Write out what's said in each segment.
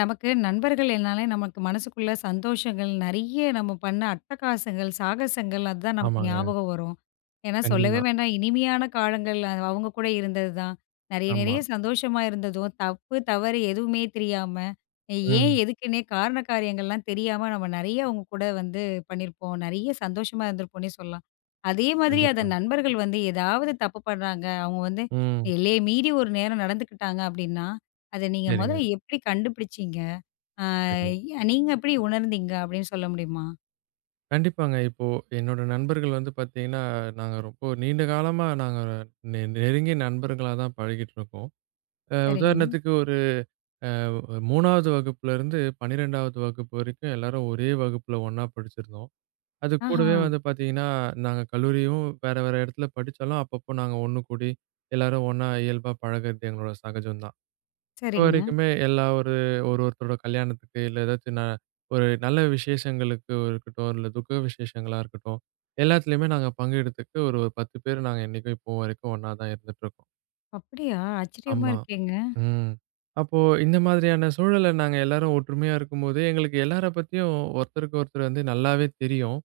நமக்கு நண்பர்கள்னாலே நமக்கு மனசுக்குள்ள சந்தோஷங்கள் நிறைய நம்ம பண்ண அட்டகாசங்கள், சாகசங்கள் அதுதான் நமக்கு ஆமாங்க. ஞாபகம் வரும். ஏன்னா சொல்லவே கண்டிமா. வேண்டாம், இனிமையான காலங்கள் அது அவங்க கூட இருந்தது தான். நிறைய ஆமா. நிறைய சந்தோஷமா இருந்ததும், தப்பு, தவறு எதுவுமே தெரியாம, ஏன் ம். எதுக்குன்னே காரண காரியங்கள்லாம் தெரியாம நம்ம நிறைய அவங்க கூட வந்து பண்ணியிருப்போம். நிறைய சந்தோஷமா இருந்திருப்போம்னே சொல்லலாம். அதே மாதிரி அத கண்டிப்பா. நண்பர்கள் வந்து ஏதாவது தப்பு பண்றாங்க, அவங்க வந்து ம். எல்லைய மீறி ஒரு நேரம் நடந்துக்கிட்டாங்க அப்படின்னா, அத நீங்க சரிங்க, மொதல்ல எப்படி கண்டுபிடிச்சீங்க? ஆ, சரி. நீங்க எப்படி உணர்ந்தீங்க அப்படின்னு சொல்ல முடியுமா? கண்டிப்பாங்க. இப்போ என்னோட நண்பர்கள் வந்து பார்த்தீங்கன்னா, நாங்க ரொம்ப நீண்ட காலமா நெருங்கிய நண்பர்களா தான் பழகிட்டு இருக்கோம். சரிங்க. உதாரணத்துக்கு ஒரு 3வது வகுப்புலருந்து 12வது வகுப்பு வரைக்கும் எல்லாரும் ஒரே வகுப்புல ஒண்ணா படிச்சிருந்தோம். அது ஆஹா! கூடவே வந்து பார்த்தீங்கன்னா, நாங்க கல்லூரியும் வேற வேற இடத்துல படிச்சாலும், அப்பப்போ நாங்க ஒண்ணு கூடி எல்லாரும் ஒண்ணா இயல்பா பழகுறது எங்களோட சகஜம் தான். இப்ப சரிங்க. வரைக்குமே எல்லா ஒரு ஒரு ஒருத்தரோட கல்யாணத்துக்கு, இல்ல ஏதாச்சும் ஒரு நல்ல விசேஷங்களுக்கு இருக்கட்டும், இல்ல துக்க விசேஷங்களா இருக்கட்டும், எல்லாத்துலயுமே நாங்க பங்கெடுத்துட்டு ஒரு ஒரு 10 பேர் நாங்க என்னைக்கும் இப்போ வரைக்கும் ஒண்ணா தான் இருந்துட்டுருக்கோம். அப்படியா? ஆச்சரியமா ஆமா. இருக்கேங்க. ம். அப்போ இந்த மாதிரியான சூழல்ல நாங்க எல்லாரும் ஒற்றுமையா இருக்கும்போது, எங்களுக்கு எல்லார பத்தியும் ஒருத்தருக்கு ஒருத்தர் வந்து நல்லாவே தெரியும்.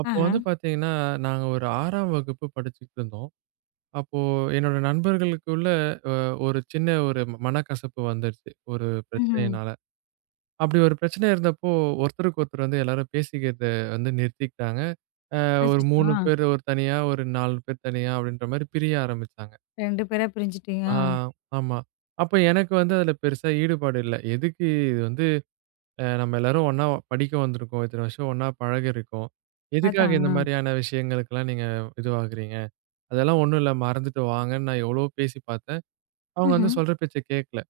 அப்போ ஆஹா! வந்து பார்த்தீங்கன்னா, நாங்க ஒரு 6ஆம் வகுப்பு படிச்சுட்டு இருந்தோம். அப்போ என்னோட நண்பர்களுக்குள்ள அ ஒரு சின்ன மனக்கசப்பு வந்துருச்சு. ஒரு ம்ஹ்ம். பிரச்சனையினால. அப்படி ஒரு பிரச்சனை இருந்தப்போ, ஒருத்தருக்கு ஒருத்தர் வந்து எல்லாரும் பேசிக்கிறத வந்து நிறுத்திக்கிட்டாங்க. அ ஒரு அச்சச்சோ! 3 பேர் ஒரு தனியா, ஒரு 4 பேர் தனியா அப்படின்ற மாரி பிரிய ஆரம்பிச்சாங்க. ஆ, 2 பேரா பிரிஞ்சுட்டீங்க. ஆ, ஆ ஆமா. அப்ப எனக்கு வந்து அதுல பெருசா ஈடுபாடு இல்ல. எதுக்கு இது வந்து நம்ம எல்லாரும் ஒண்ணா படிக்க வந்திருக்கோம். இத்தன வருஷம் ஒண்ணா பழகியிருக்கோம். எதுக்காக அதான். இந்த ஆ. மாரியான விஷயங்களுக்கெல்லாம் நீங்க இதுவாகுறீங்க? அதெல்லாம் ஒண்ணும் இல்ல மறந்துட்டு வாங்கன்னு நான் எவ்வளவோ பேசி பார்த்தேன். அவங்க வந்து ம்ஹ்ம். சொல்ற பேச்ச கேட்கல.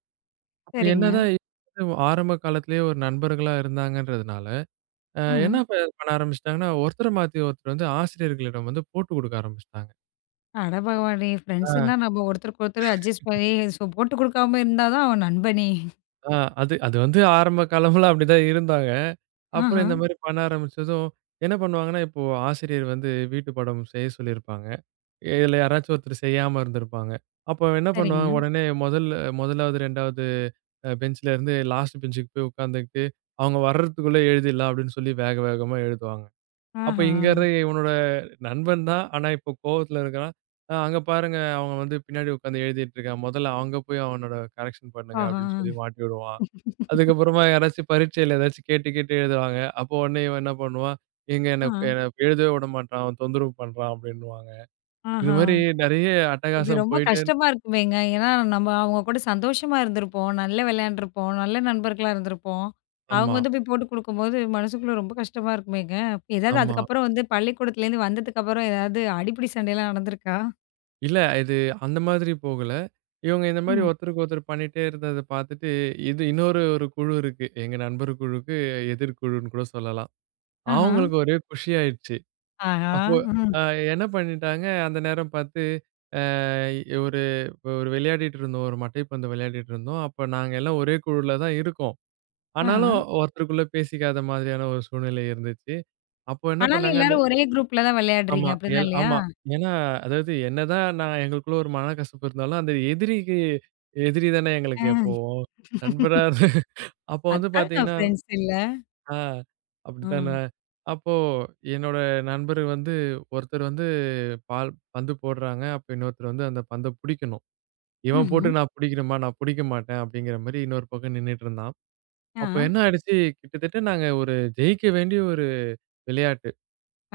அப்ப சரிங்க. என்னதான் இது ஆரம்ப காலத்திலேயே ஒரு நண்பர்களா இருந்தாங்கன்றதுனால என்ன ம். இப்ப பண்ண ஆரம்பிச்சுட்டாங்கன்னா, ஒருத்தர மாத்தி ஒருத்தர் வந்து ஆசிரியர்களிடம் வந்து போட்டு குடுக்க ஆரம்பிச்சுட்டாங்க. அட பகவானே! ஆ, ஃப்ரெண்ட்ஸ்ன்னா நம்ம ஒருத்தருக்கு ஒருத்தர் அட்ஜஸ்ட் பண்ணி சோ போட்டு குடுக்காம இருந்தா தான் அவன் நண்பனே! ஆ அது அது வந்து ஆரம்ப காலம்லாம் அப்படிதான் இருந்தாங்க. அப்புறம் ஆஹா! இந்த மாரி பண்ண ஆரம்பிச்சதும், என்ன பண்ணுவாங்கன்னா, இப்போ ஆசிரியர் வந்து வீட்டு பாடம் செய்ய சொல்லியிருப்பாங்க. இதுல யாராச்சும் ஒருத்தர் செய்யாம இருந்திருப்பாங்க. அப்போ என்ன சரிங்க. பண்ணுவாங்க, உடனே முதல்ல 1வது, 2வது பெஞ்ச்ல இருந்து லாஸ்ட் பெஞ்சுக்கு போய் உட்காந்துக்கிட்டு, அவங்க வர்றதுக்குள்ள எழுதிடலாம் அப்படின்னு சொல்லி வேக வேகமா எழுதுவாங்க. அப்ப ஆஹா! இங்கறது இவனோட நண்பன் தான். ஆனா இப்போ கோவத்துல இருக்கான். அங்க பாருங்க அவன் வந்து பின்னாடி உட்காந்து எழுதிட்டு இருக்கான். மொதல்ல அங்க போய் அவனோட கரெக்ஷன் பண்ணுங்க" ஆஹா! அப்படின்னு சொல்லி மாட்டி விடுவான். அதுக்கப்புறமா யாராச்சும் பரீட்சையில ஏதாச்சும் கேட்டு, கேட்டு எழுதுவாங்க. அப்போ உடனே இவன் என்ன பண்ணுவான், "ஏங்க எனக்கு ஆ. என்ன எழுதவே விட மாட்றான். அவன் தொந்தரவு பண்றான்" அப்படின்னுவாங்க. இது ஆஹா! மாரி நெறைய இது அட்டகாசம் ரொம்ப போயிட்டே கஷ்டமா இருக்குமேங்க. ஏன்னா, நம்ம அவங்க கூட சந்தோஷமா இருந்திருப்போம். நல்லா விளையாண்டுருப்போம். நல்ல நண்பர்களா இருந்திருப்போம். அவங்க ஆமா, வந்து போய் போட்டு குடுக்கும்போது மனசுக்குள்ள ரொம்ப கஷ்டமா இருக்குமேங்க. ஏதாவது ஆமா. அதுக்கப்புறம் வந்து பள்ளிக்கூடத்துலேருந்து வந்ததுக்கப்புறம் ஏதாவது அடிப்பிடி சண்டைலாம் நடந்திருக்கா? இல்ல. இது அந்த மாதிரி போகல. இவங்க இந்த மாரி ம். ஒருத்தருக்கு ஒருத்தர் பண்ணிட்டே இருந்தத பார்த்துட்டு, இது இன்னொரு குழு இருக்கு. எங்க நண்பர் குழுக்கு எதிர்க்குழுன்னு கூட சொல்லலாம். ஆஹா. அவங்களுக்கு ஒரே குஷி ஆயிடுச்சு. ஆஹா. அப்போ ம். அ என்ன பண்ணிட்டாங்க, அந்த நேரம் பார்த்து அ ஒரு ஒரு விளையாடிட்டு இருந்தோம். ஒரு மட்டைப்பந்து விளையாடிட்டு இருந்தோம். அப்ப நாங்க எல்லாம் ஒரே குழுல தான் இருக்கோம். ஆஹா. ஆனாலும் ஒருத்தருக்குள்ள பேசிக்காத மாதிரியான ஒரு சூழ்நிலை இருந்துச்சு. அப்போ என்ன ஆனாலும் பண்ணாங்க எல்லாரும் ஒரே குரூப்ல தான் விளையாடுறீங்க. ஆமா. அப்படிதான் இல்லையா? ஆமா. ஏன்னா, அதாவது என்னதான் நான் எங்களுக்குள்ள ஒரு மனக்கசப்பு இருந்தாலும், அந்த எதிரிக்கு எதிரி தானே எங்களுக்கு எப்போ. ஆ. நண்பரா இரு- அப்போ வந்து அதாங்க பார்த்தீங்கன்னா, ஃப்ரெண்ட்ஸ் இல்ல. ஆ, அப்படித்தானே. ம். அப்போ என்னோட நண்பர் வந்து ஒருத்தர் வந்து பால் பந்து போடுறாங்க. அப்ப இன்னொருத்தர் வந்து அந்த பந்த புடிக்கணும். இவன் போட்டு ம்ஹ்ம். நான் புடிக்கிறேன்ம்மா, நான் புடிக்க மாட்டேன் அப்படிங்கிற மாரி இன்னொரு பக்கம் நின்னுட்டு இருந்தான். ஆ. அப்போ என்ன ஆயிடுச்சு, கிட்டத்தட்ட நாங்க ஒரு ஜெயிக்க வேண்டிய ஒரு விளையாட்டு.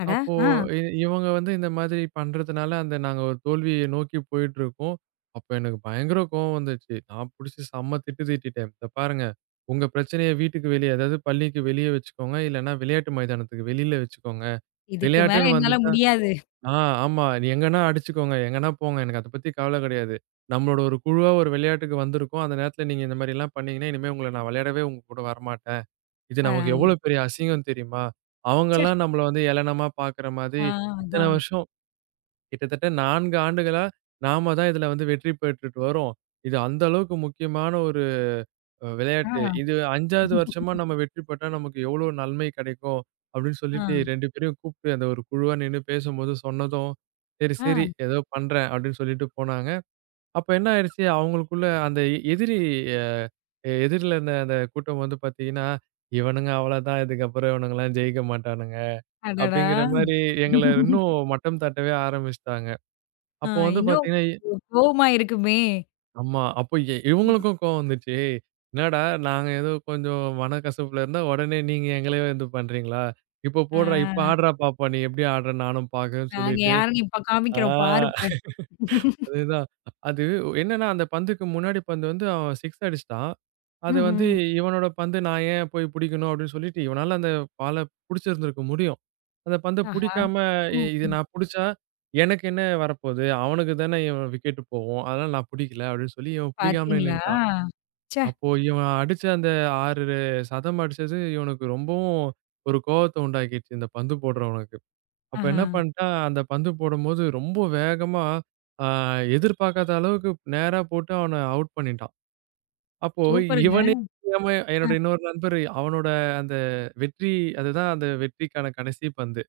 அட! அப்போ ஆ. இவங்க வந்து இந்த மாதிரி பண்றதுனால, அந்த நாங்க ஒரு தோல்விய நோக்கி போயிட்டுருக்கோம். அப்ப எனக்கு பயங்கர கோவம் வந்துச்சு. நான் புடிச்சு செம்ம திட்டு திட்டிட்டேன். "இத பாருங்க, உங்க பிரச்சனைய வீட்டுக்கு வெளிய, அதாவது பள்ளிக்கு வெளிய வச்சுக்கோங்க. இல்லன்னா விளையாட்டு மைதானத்துக்கு வெளியில வச்சுக்கோங்க. இதுக்கு மேல விளையாட்டுன்னு என்னால வந்துட்டா முடியாது. ஆ, ஆமா. நீ எங்கன்னா அடிச்சுக்கோங்க. எங்கன்னா போங்க. எனக்கு அத பத்தி கவல கிடையாது. நம்மளோட ஒரு குழுவா ஒரு விளையாட்டுக்கு வந்திருக்கோம். அந்த நேரத்துல நீங்க இந்த மாரிலாம் பண்ணீங்கன்னா, இனிமே உங்கள நான் விளையாடவே உங்க கூட வரமாட்டேன்." இது நமக்கு ஆ. எவ்வளோ பெரிய அசிங்கம் தெரியுமா? ச்சே! அவங்கலாம் நம்மள வந்து ஏளனமா பார்க்குற மாதிரி, ஆ இத்தன அதான். வருஷம் கிட்டத்தட்ட 4 ஆண்டுகளா நாம தான் இதுல வந்து வெற்றி பெற்றுட்டு வரோம். இது அந்த அளவுக்கு முக்கியமான ஒரு ஆ. விளையாட்டு. இது 5வது வருஷமா நம்ம வெற்றி பெற்றா நமக்கு எவ்வளோ நன்மை கிடைக்கும் அப்படின்னு ஆ, சொல்லிட்டு 2 பேரையும் கூப்ட்டு அந்த ஒரு குழுவா நின்னு பேசும்போது சொன்னதும், சரி, சரி ஆ. ஏதோ பண்றேன் அப்படின்னு சொல்லிட்டு போனாங்க. அப்ப என்ன ஆயிடுச்சு, அவங்களுக்குள்ள அந்த எதிரி அ எதிரில இருந்த அந்த கூட்டம் வந்து பார்த்தீங்கன்னா, "இவனுங்க அவ்வளதான். இதுக்கப்புறம் இவனுங்கலாம் ஜெயிக்க மாட்டானுங்க." அடடா! அப்படிங்கிற மாரி எங்கள இன்னும் மட்டம் தட்டவே ஆரம்பிச்சுட்டாங்க. ஆ, அப்போ வந்து இன்னும் பார்த்தீங்கன்னா கோவமா இருக்குமே! ஆமா. அப்போ ஆமா. இவங்களுக்கும் கோவம் வந்துச்சு. "ஏய்! என்னடா நாங்க ஏதோ கொஞ்சம் மனக்கசப்புல இருந்தா, உடனே நீங்க எங்களையே இது பண்றீங்களா? இப்போ ஆ, போடுறா, இப்போ ஆடுறா பாப்போம். நீ எப்படி ஆடுற நானும் பார்க்கறேன்னு" நாங்க சொல்லிட்டு, யாருன்னு இப்ப ஆ. காமிக்கிறோம் பாருப்ப. அதுதான். அது என்னன்னா, அந்த பந்துக்கு முன்னாடி பந்து வந்து அவன் சிக்ஸ் அடிச்சுட்டான். அது வந்து ம்ஹ்ம். இவனோட பந்து நான் ஏன் போய் புடிக்கணும் அப்படின்னு சொல்லிட்டு, இவனால அந்த பால புடிச்சிருந்திருக்க முடியும். அந்த பந்த ஆஹா! புடிக்காம இது ம். நான் புடிச்சா எனக்கு என்ன வரப்போது? அவனுக்கு தானே இவன் விக்கெட் போகும். அதனால நான் புடிக்கல அப்படின்னு சொல்லி இவன் புடிக்காமலே பார்த்தீங்களா? நின்னுட்டான். ச்சே! அப்போ இவன் அடிச்ச அந்த 6 சதம் அடிச்சது இவனுக்கு ரொம்பவும் ஒரு கோவத்த உண்டாக்கிடுச்சு இந்த பந்து போடுறவனுக்கு. அப்ப ஆஹா! என்ன பண்ணிட்டேன், அந்த பந்து போடும்போது ரொம்ப வேகமா அ எதிர்பார்க்காத அளவுக்கு நேரா போட்டு அவன அவுட் பண்ணிட்டான். அப்போ சூப்பருங்க. இவனே தெரியாம அ என்னோட இன்னொரு நண்பர் அவனோட அந்த வெற்றி அதுதான் அந்த வெற்றிக்கான கடைசி பந்து.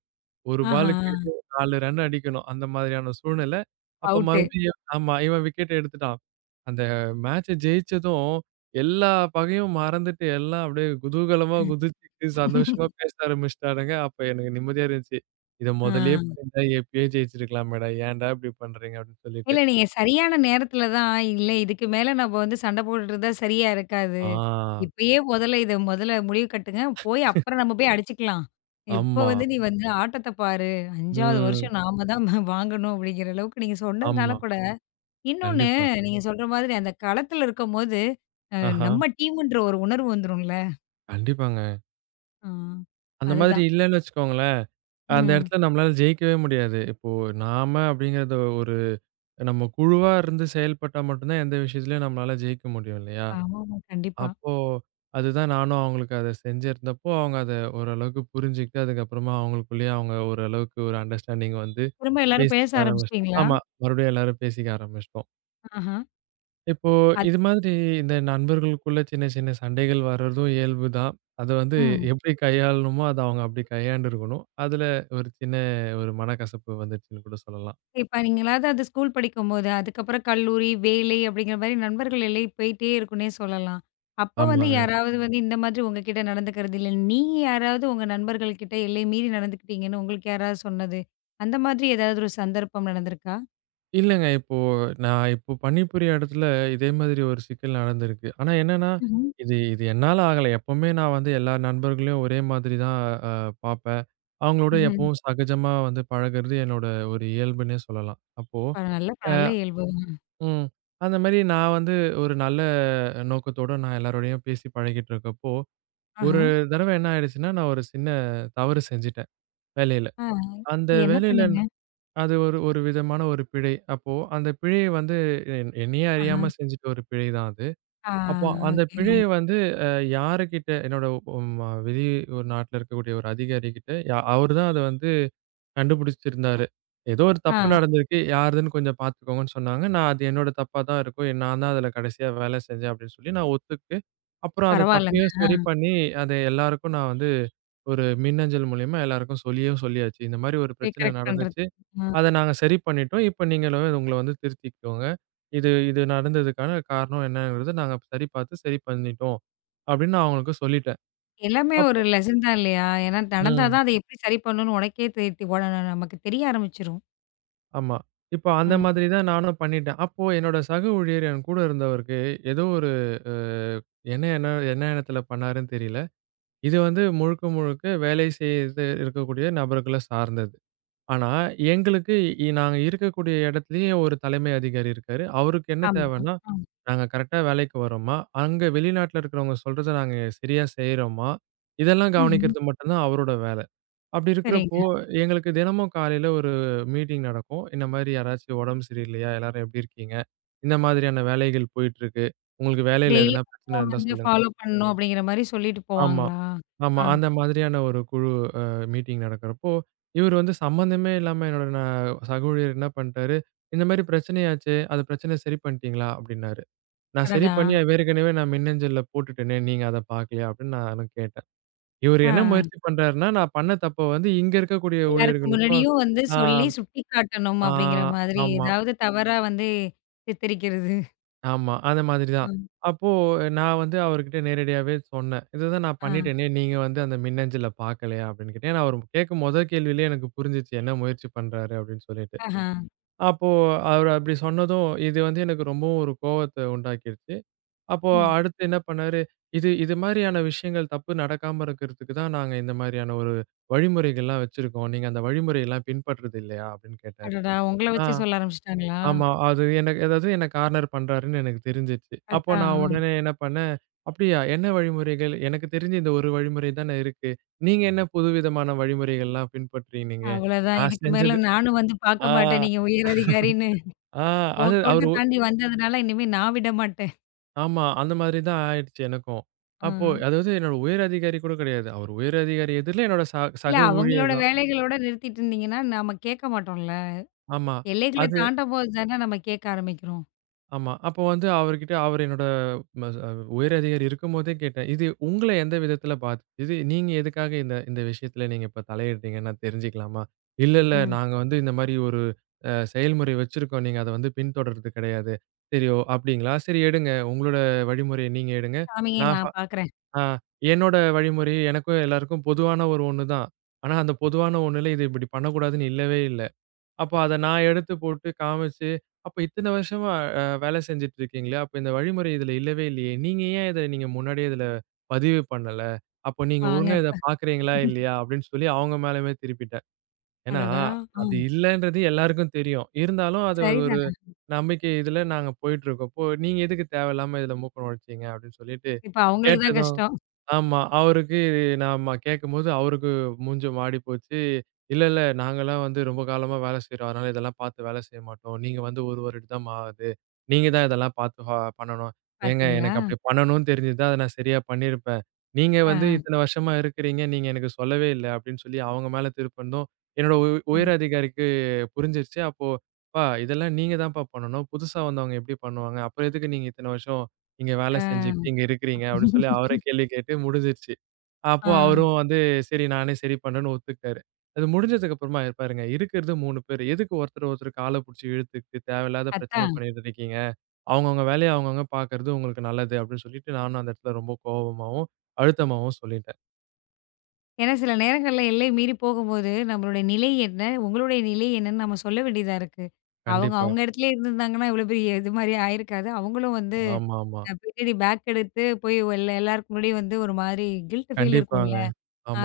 1 ஆஹா! பாலுக்கு 4 ரன் அடிக்கணும். அந்த மாதிரியான சூழ்நிலை. அப்ப அவுட்டு. மறுபடியும் ஆமா இவன் விக்கெட் எடுத்துட்டான். அந்த மேட்ச ஜெயிச்சதும், எல்லா பகையும் மறந்துட்டு, எல்லாம் அப்படியே குதூகலமா அ. குதிச்சுட்டு, சந்தோஷமா பேச ஆரம்பிச்சுட்டானுங்க. அப்ப எனக்கு நிம்மதியா இருந்துச்சு. "இத ஆ. மொதல்லயே பண்ணியிருந்தா எப்பயே ஜெயிச்சிருக்கலாமேடா! ஏன்டா இப்படி பண்றீங்க?" அப்படின்னு சொல்லிட்டு. இல்ல, நீங்க சரியான நேரத்துல தான், இல்ல இதுக்கு மேல நம்ம வந்து சண்டை போட்டுட்டு இருந்தா சரியா இருக்காது. ஆ, இப்பயே முதல்ல இத முதல்ல முடிவு கட்டுங்க. போய் அப்புறம் நம்ம போய் அடிச்சுக்கலாம். இப்போ ஆமா. வந்து நீ வந்து ஆட்டத்த பாரு. 5வது ம். வருஷம் நாம தான் வாங்கணும் அப்படிங்கிற அளவுக்கு நீங்க சொன்னதுனால ஆமா. கூட இன்னொன்னு கண்டிப்பா. நீங்க சொல்ற மாதிரி அந்த களத்துல இருக்கும்போது, அ ஆஹா. நம்ம டீம்ன்ற ஒரு உணர்வு வந்துரும்ல. கண்டிப்பாங்க. ஆ அந்த மாதிரி அதுதான். இல்லன்னு வச்சுக்கோங்களேன், அந்த ம். இடத்துல நம்மளால ஜெயிக்கவே முடியாது. இப்போ நாம அப்படிங்கிறது ஒரு நம்ம குழுவா இருந்து செயல்பட்டா மட்டும் தான் எந்த விஷயத்துலயும் நம்மளால ஜெயிக்க முடியும் இல்லையா? ஆமாமா, கண்டிப்பா. அப்போ அதுதான் நானும் அவங்களுக்கு அத செஞ்சிருந்தப்போ, அவங்க அத ஓரளவுக்கு புரிஞ்சுகிட்டு, அதுக்கப்புறமா அவங்களுக்குள்ளேயே அவங்க ஓரளவுக்கு ஒரு அண்டர்ஸ்டாண்டிங் வந்து திரும்ப எல்லாரும் பேச பேசிக்க ஆரம்பிச்சுட்டோம். ஆரம்பிச்சுட்டீங்களா? ஆமா. மறுபடியும் எல்லாரும் பேசிக்க ஆரம்பிச்சுட்டோம். ஆஹா. இப்போ அத் இது மாதிரி இந்த நண்பர்களுக்குள்ள சின்ன சின்ன சண்டைகள் வர்றதும் இயல்பு தான். அத வந்து ம். எப்படி கையாளணுமோ, அத அவங்க அப்படி கையாண்டுருக்கணும். அதுல ஒரு சின்ன ஒரு மனக்கசப்பு வந்துருச்சுன்னு கூட சொல்லலாம். இப்ப நீங்களாவது அது ஸ்கூல் படிக்கும்போது, அதுக்கப்புறம் கல்லூரி, வேலை அப்படிங்கிற மாரி நண்பர்கள் எல்லை போயிட்டே இருக்குன்னே சொல்லலாம். அப்ப வந்து ஆமாங்க. யாராவது ம். வந்து இந்த மாதிரி உங்ககிட்ட நடந்துக்கிறது இல்ல, நீங்க யாராவது உங்க நண்பர்கள் கிட்ட எல்லை மீறி நடந்துக்கிட்டீங்கன்னு உங்களுக்கு யாராவது சொன்னது, அந்த மாதிரி ஏதாவது ஒரு சந்தர்ப்பம் நடந்திருக்கா? இல்லங்க. இப்போ நான் இப்போ பணிபுரிய இடத்துல இதே மாதிரி ஒரு சிக்கல் நடந்திருக்கு. ஆனா என்னன்னா, ம்ஹ்ம். இது இது என்னால ஆகல. எப்பவுமே நான் வந்து எல்லா நண்பர்களையும் ஒரே மாதிரி தான் அ பார்ப்பேன். அவங்களோட ம்ஹ்ம். எப்பவும் சகஜமா வந்து பழகுறது என்னோட ஒரு இயல்புன்னே சொல்லலாம். அப்போ நல்ல அ நல்ல இயல்பு. ம். அந்த மாரி நான் வந்து ஒரு நல்ல நோக்கத்தோட நான் எல்லாரோடையும் பேசி பழகிட்டு இருக்கப்போ, ஒரு ஆஹா. தடவ என்ன ஆயிடுச்சுன்னா, நான் ஒரு சின்ன தவறு செஞ்சுட்டேன் வேலையில. ஆ. அந்த என்ன வேலையில பண்ணீங்க? அது ஒரு ஒரு விதமான ஒரு பிழை. அப்போ அந்த பிழைய வந்து என்னையே ஆஹா. அறியாம செஞ்சுட்ட ஒரு பிழை தான் அது. ஆ. அப்போ அந்த ஓகே. பிழைய வந்து அ யாருகிட்ட என்னோட ம் வெளி ஒரு நாட்ல இருக்கக்கூடிய ஒரு அதிகாரிகிட்ட அவரு தான் அத வந்து கண்டுபிடிச்சிருந்தாரு. ஏதோ ஒரு தப்பு ஆ. நடந்திருக்கு. யாருதுன்னு கொஞ்சம் பார்த்துக்கோங்கன்னு சொன்னாங்க. நான் அது என்னோட தப்பா தான் இருக்கும். நான் தான் அதுல கடைசியா வேலை செஞ்சேன் அப்படின்னு சொல்லி நான் ஒத்துக்கிட்டு, அப்புறம் அந்த பரவால்லங்க. தப்பையும் சரி பண்ணி அத எல்லாருக்கும் நான் வந்து ஒரு மின்னஞ்சல் மூலியமா எல்லாருக்கும் சொல்லியும் சொல்லியாச்சு. இந்த மாரி ஒரு போய் பிரச்சனை கரெக்ட் பண்றது. நடந்துச்சு. ஆ. அத நாங்க சரி பண்ணிட்டோம். இப்ப நீங்களும் உங்கள வந்து திருத்திக்கோங்க. இது இது நடந்ததுக்கான காரணம் என்னங்கிறத நாங்க சரி பார்த்து சரி பண்ணிட்டோம். அப்படின்னு நான் அவங்களுக்கு சொல்லிட்டேன். எல்லாமே அப்போ ஒரு லெசன் தான் இல்லையா? ஏன்னா நடந்தா ம். தான் அதை எப்படி சரி பண்ணணும்னு உனக்கே தெ தெ ஒட நமக்கு தெரிய ஆரம்பிச்சுரும். ஆமா. இப்போ அந்த ம். மாதிரி தான் நானும் பண்ணிட்டேன். அப்போ என்னோட சக ஊழியர் என் கூட இருந்தவருக்கு ஏதோ ஒரு அ என்ன என்ன என்ன எண்ணத்துல பண்ணாருன்னு தெரியல. இது வந்து முழுக்க முழுக்க வேலை செய்து இருக்கக்கூடிய நபர்கள சார்ந்தது. ஆனா, எங்களுக்கு நாங்க இருக்கக்கூடிய இடத்திலேயே ஒரு தலைமை அதிகாரி இருக்காரு. அவருக்கு என்ன ஆமா. தேவைன்னா, ஆ. நாங்க கரெக்ட்டா வேலைக்கு வர்றோமா? அங்க வெளிநாட்ல இருக்கிறவங்க சொல்றத நாங்க சரியா செய்றோமா? இதெல்லாம் ம்ஹ்ம். கவனிக்கிறது மட்டும் தான் அவரோட வேலை. அப்படி சரிங்க. இருக்கிறப்போ, எங்களுக்கு தினமும் காலையில ஒரு மீட்டிங் நடக்கும். இந்த மாரி யாராச்சும் உடம்பு சரியில்லையா? எல்லாரும் எப்படி இருக்கீங்க? இந்த மாதிரியான வேலைகள் போயிட்டுருக்கு. உங்களுக்கு வேலையில டெய்லி எதனா பிரச்சனை இருந்தா வந்து சொல்லுங்க. ஃபாலோ பண்ணணும் அப்படிங்கிற மாரி சொல்லிட்டு ஆமா, போவாங்களா? ஆமா. ஆ. அந்த மாதிரியான ஒரு குழு அ மீட்டிங் நடக்கிறப்போ, இவரு வந்து சம்மந்தமே இல்லாம என்னோட சக ஊழியர் என்ன பண்ணிட்டாரு, "இந்த மாரி பிரச்சனையாச்சே, அது பிரச்சனைய சரி பண்ணிட்டீங்களா?" அப்படின்னாரு. நான் சரி அடடா! பண்ணி அது ஏற்கனவே நான் மின்னஞ்சல்ல போட்டுட்டேனே, நீங்க அத பார்க்கலையா? அப்படின்னு நானும் கேட்டேன். இவரு ஆ. என்ன முயற்சி பண்றாருன்னா, நான் பண்ண தப்ப வந்து இங்க இருக்கக்கூடிய எல்லாருக்கும் ஊழியர்களுக்கும் முன்னாடியும் வந்து ஆ, சொல்லி சுட்டிக்காட்டணும் ஆ, அப்படிங்கிற மாதிரி ஆமா. ஏதாவது தவறா வந்து சித்தரிக்கிறது. ஆமா. அந்த மாதிரி தான். ம். அப்போ நான் வந்து அவருகிட்ட நேரடியாவே சொன்னேன். "இதுதான் நான் ஆ. பண்ணிட்டேனே, நீங்க வந்து அந்த மின்னஞ்சல பாக்கலையா?" அப்படின்னு கேட்டேன். ஏன்னா, அவரு கேட்கும் மொத கேள்வியிலயே எனக்கு புரிஞ்சுச்சு, என்ன முயற்சி பண்றாரு அப்படின்னு சொல்லிட்டு. ஆஹா. அப்போ அவரு அப்படி சொன்னதும், இது வந்து எனக்கு ரொம்பவும் ஒரு கோவத்த உண்டாக்கிருச்சு. அப்போ ம். அடுத்து என்ன பண்ணாரு, "இது இது மாரியான விஷயங்கள் தப்பு நடக்காம இருக்கிறதுக்கு தான் நாங்க இந்த மாரியான ஒரு வழிமுறைகள்லாம் வச்சிருக்கோம். நீங்க அந்த வழிமுறையெல்லாம் பின்பற்றது இல்லையா?" அப்படின்னு கேட்டாரு. அடடா! உங்கள ஆ. வச்சு சொல்ல ஆரம்பிச்சுட்டாங்களா? ஆமா. அது எனக்கு அதாவது என்ன கார்னர் பண்றாருன்னு எனக்கு தெரிஞ்சிருச்சு. அப்போ நான் அதான். அ. உடனே என்ன பண்ணேன், "அப்படியா என்ன வழிமுறைகள்? எனக்கு தெரிஞ்சு இந்த ஒரு வழிமுறை தானே இருக்கு. நீங்க என்ன புதுவிதமான வழிமுறைகள்லாம் பின்பற்றினீங்க?" அவ்வளோதான். நான் இதுக்கு மேல செஞ்சது நானும் வந்து ஆ, பார்க்க மாட்டேன் நீங்க உயர் அதிகாரின்னு. ஆ உன் அது கோட்ட அவரு தாண்டி வந்ததுனால இனிமே நான் விட மாட்டேன். ஆமா. அந்த மாதிரி தான் ஆயிடுச்சு எனக்கும். ஆ. அப்போ அதாவது என்னோட உயர் அதிகாரி கூட கிடையாது. அவர் உயர் அதிகாரி எதிர்ல என்னோட இல்ல சக அவங்களோட ஊழியர் தான். வேலைகளோட நிறுத்திட்டு இருந்தீங்கன்னா, நாம கேட்க மாட்டோம்ல. ஆமா. எல்லைகள அது தாண்டம்போது தானே நம்ம கேட்க ஆரம்பிக்கிறோம். ஆமா. அப்போ வந்து அவர்கிட்ட அவரு என்னோட ம ச உயர் அதிகாரி இருக்கும்போதே கேட்டேன். "இது உங்கள எந்த விதத்தில பாதிச்சது? நீங்க எதுக்காக இந்த இந்த விஷயத்தில நீங்க இப்ப தலையிடுறீங்கன்னு நான் தெரிஞ்சுக்கலாமா?" "இல்ல, இல்ல. ம். நாங்க வந்து இந்த மாரி ஒரு செயல்முறை வச்சிருக்கோம். நீங்க அத வந்து பின்தொடர்றது கிடையாது." "சரி. ஓ! அப்படிங்களா? சரி எடுங்க. உங்களோட வழிமுறைய நீங்க எடுங்க. சாமி நான் ஃப நான் பார்க்குறேன். ஆ என்னோட வழிமுறை எனக்கும் எல்லாருக்கும் பொதுவான ஒரு ஒண்ணு தான். ஆனா அந்த பொதுவான ஒண்ணுல இது இப்படி பண்ணக்கூடாதுன்னு இல்லவே இல்ல. அப்ப அத நான் எடுத்து போட்டு காமிச்சு, "அப்ப இத்தன வருஷமா வேலை செஞ்சுட்டு இருக்கீங்களே, அப்ப இந்த வழிமுறை இதுல இல்லவே இல்லையே! நீங்க ஏன் இத நீங்க முன்னாடியே இதுல பதிவு பண்ணல? அப்ப நீங்க வாங்க ஒழுங்கா இத இப்ப. பார்க்குறீங்களா, இல்லையா?" அப்படின்னு சொல்லி அவங்க மேலயுமே திருப்பிட்டேன். ஏன்னா, அடடா! ஆ அது இல்லன்றது எல்லாருக்கும் தெரியும். இருந்தாலும் அது ஒரு சரிதானே. நம்பிக்கை இதுல நாங்க போயிட்டுருக்கப்போ, "நீங்க எதுக்கு தேவையில்லாம இதுல மூக்க நுழைச்சீங்க?" அப்படின்னு சொல்லிட்டு இப்ப அவங்களுக்கு தான் கேட்டதும் கஷ்டம். ஆமா. அவருக்கு நாம கேட்கும்போது அவருக்கு மூஞ்சும் வாடி போச்சு. இல்ல, இல்ல. நாங்கலாம் வந்து ரொம்ப காலமா வேலை செய்றோம். அதனால இதெல்லாம் பார்த்து வேலை செய்ய மாட்டோம். நீங்க வந்து 1 வருடம் தான் ஆகுது. நீங்க தான் இதெல்லாம் பார்த்து ஹா பண்ணணும். ஏங்க பார்த்தீங்களா? எனக்கு அப்படி பண்ணணும்னு தெரிஞ்சிருந்தா அத நான் சரியா பண்ணியிருப்பேன். நீங்க ஆ, வந்து இத்தன வருஷமா இருக்கிறீங்க. நீங்க எனக்கு சொல்லவே இல்ல அப்படின்னு சொல்லி அவங்க மேல திருப்பணும். என்னோட உ ஆ, உயர் அதிகாரிக்கு புரிஞ்சிருச்சு. அப்போ "அப்பா இதெல்லாம் நீங்க தான்ப்பா பண்ணணும். புதுசா வந்தவங்க எப்படி பண்ணுவாங்க? அப்புறம் எதுக்கு நீங்க இத்தன வருஷம் இங்க வேலை ஆ. செஞ்சுக்கிட்டு இங்க இருக்கிறீங்க?" அப்படின்னு சொல்லி அவர கேள்வி கேட்டு முடிஞ்சிருச்சு. அப்போ ஆ. அவரும் வந்து சரி நானே சரி பண்றேன்னு ஒத்துக்கிட்டாரு. அது முடிஞ்சதுக்கு அப்புறமா பாருங்க இருக்கிறது 3 பேரு. எதுக்கு ஒருத்தர் ஒருத்தர் கால புடிச்சு இழுத்துக்கிட்டு தேவையில்லாத பிரச்சனை அதான். பண்ணிட்டு இருக்கீங்க. அவங்கவங்க வேலைய அவங்கவங்க பார்க்கறது உங்களுக்கு நல்லது அப்படின்னு சொல்லிட்டு நானும் அந்த இடத்துல ரொம்ப கோவமாவும், அழுத்தமாவும் சொல்லிட்டேன். ஏன்னா சில நேரங்கள்ல எல்லை மீறி போகும்போது, நம்மளுடைய நிலை என்ன? உங்களுடைய நிலை என்னன்னு நம்ம சொல்ல வேண்டியதா இருக்கு. அவங்க கண்டிப்பா. அவங்க இடத்துலயே இருந்திருந்தாங்கன்னா, இவ்வளோ பெரிய இது மாரி ஆயிருக்காது. அவங்களும் வந்து ஆமாமா. பின்னாடி பேக் எடுத்து போய் எல்லாருக்கு முன்னாடியும் வந்து ஒரு மாதிரி கில்ட் ஃபீல் இருக்கும்ல. கண்டிப்பாங்க.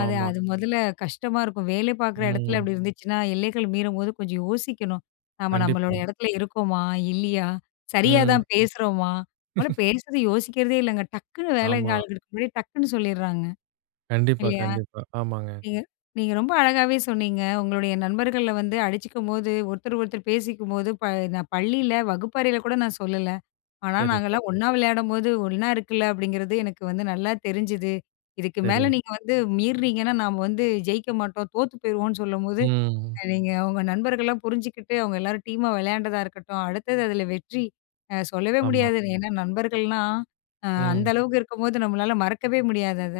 அது அது முதல்ல கஷ்டமா இருக்கும். வேலை பார்க்குற இடத்துல ம். அப்படி இருந்துச்சுன்னா, எல்லைகள் மீறும்போது கொஞ்சம் யோசிக்கணும். நம்ம நம்மளோட கண்டிப்பா. இடத்துல இருக்கோமா? இல்லையா? சரியா ம். தான் பேசுறோமா? முதல்ல பேசுறது யோசிக்கிறதே இல்லங்க. டக்குன்னு வேலை ஆமா. ஆளுங்களுக்கு முன்னாடி டக்குன்னு சொல்லிடுறாங்க. கண்டிப்பா, இல்லையா? கண்டிப்பா. ஆமாங்க. நீங்க நீங்க ரொம்ப அழகாவே சொன்னீங்க. உங்களுடைய நண்பர்கள்ல வந்து அடிச்சுக்கும்போது, ஒருத்தர் ஒருத்தர் பேசிக்கும்போது, நான் பள்ளியில வகுப்பறையில கூட நான் சொல்லல. ஆனா, சரி, சரி, நாங்கலாம் ஒண்ணா விளையாடும்போது, ஒண்ணா இருக்குல்ல அப்படிங்கிறது எனக்கு வந்து நல்லா தெரிஞ்சுது. இதுக்கு சரி. மேல நீங்க வந்து மீறுனீங்கன்னா, நாம வந்து ஜெயிக்க மாட்டோம், தோத்து போயிருவோம்ன்னு சொல்லும்போது ம். நீங்க உங்க நண்பர்கள்லாம் புரிஞ்சுக்கிட்டு, அவங்க எல்லாரும் டீமா விளையாண்டதா இருக்கட்டும், அடுத்தது அதுல வெற்றி சொல்லவே ஆமா. முடியாது. ஏன்னா நண்பர்கள்லாம் அந்த ம். அளவுக்கு இருக்கும்போது நம்மளால மறக்கவே முடியாது அத.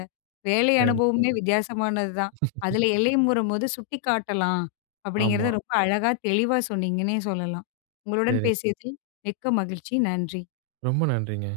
வேலை சரி, அனுபவமே சரி. வித்தியாசமானது தான். அதுல எல்லை மீறும்போது சுட்டிக்காட்டலாம் அப்படிங்கிறத ஆமா. ரொம்ப அழகா, தெளிவா சொன்னீங்கன்னே சொல்லலாம். உங்களுடன் சரி. பேசியதில் மிக்க மகிழ்ச்சி. நன்றி. ரொம்ப நன்றிங்க.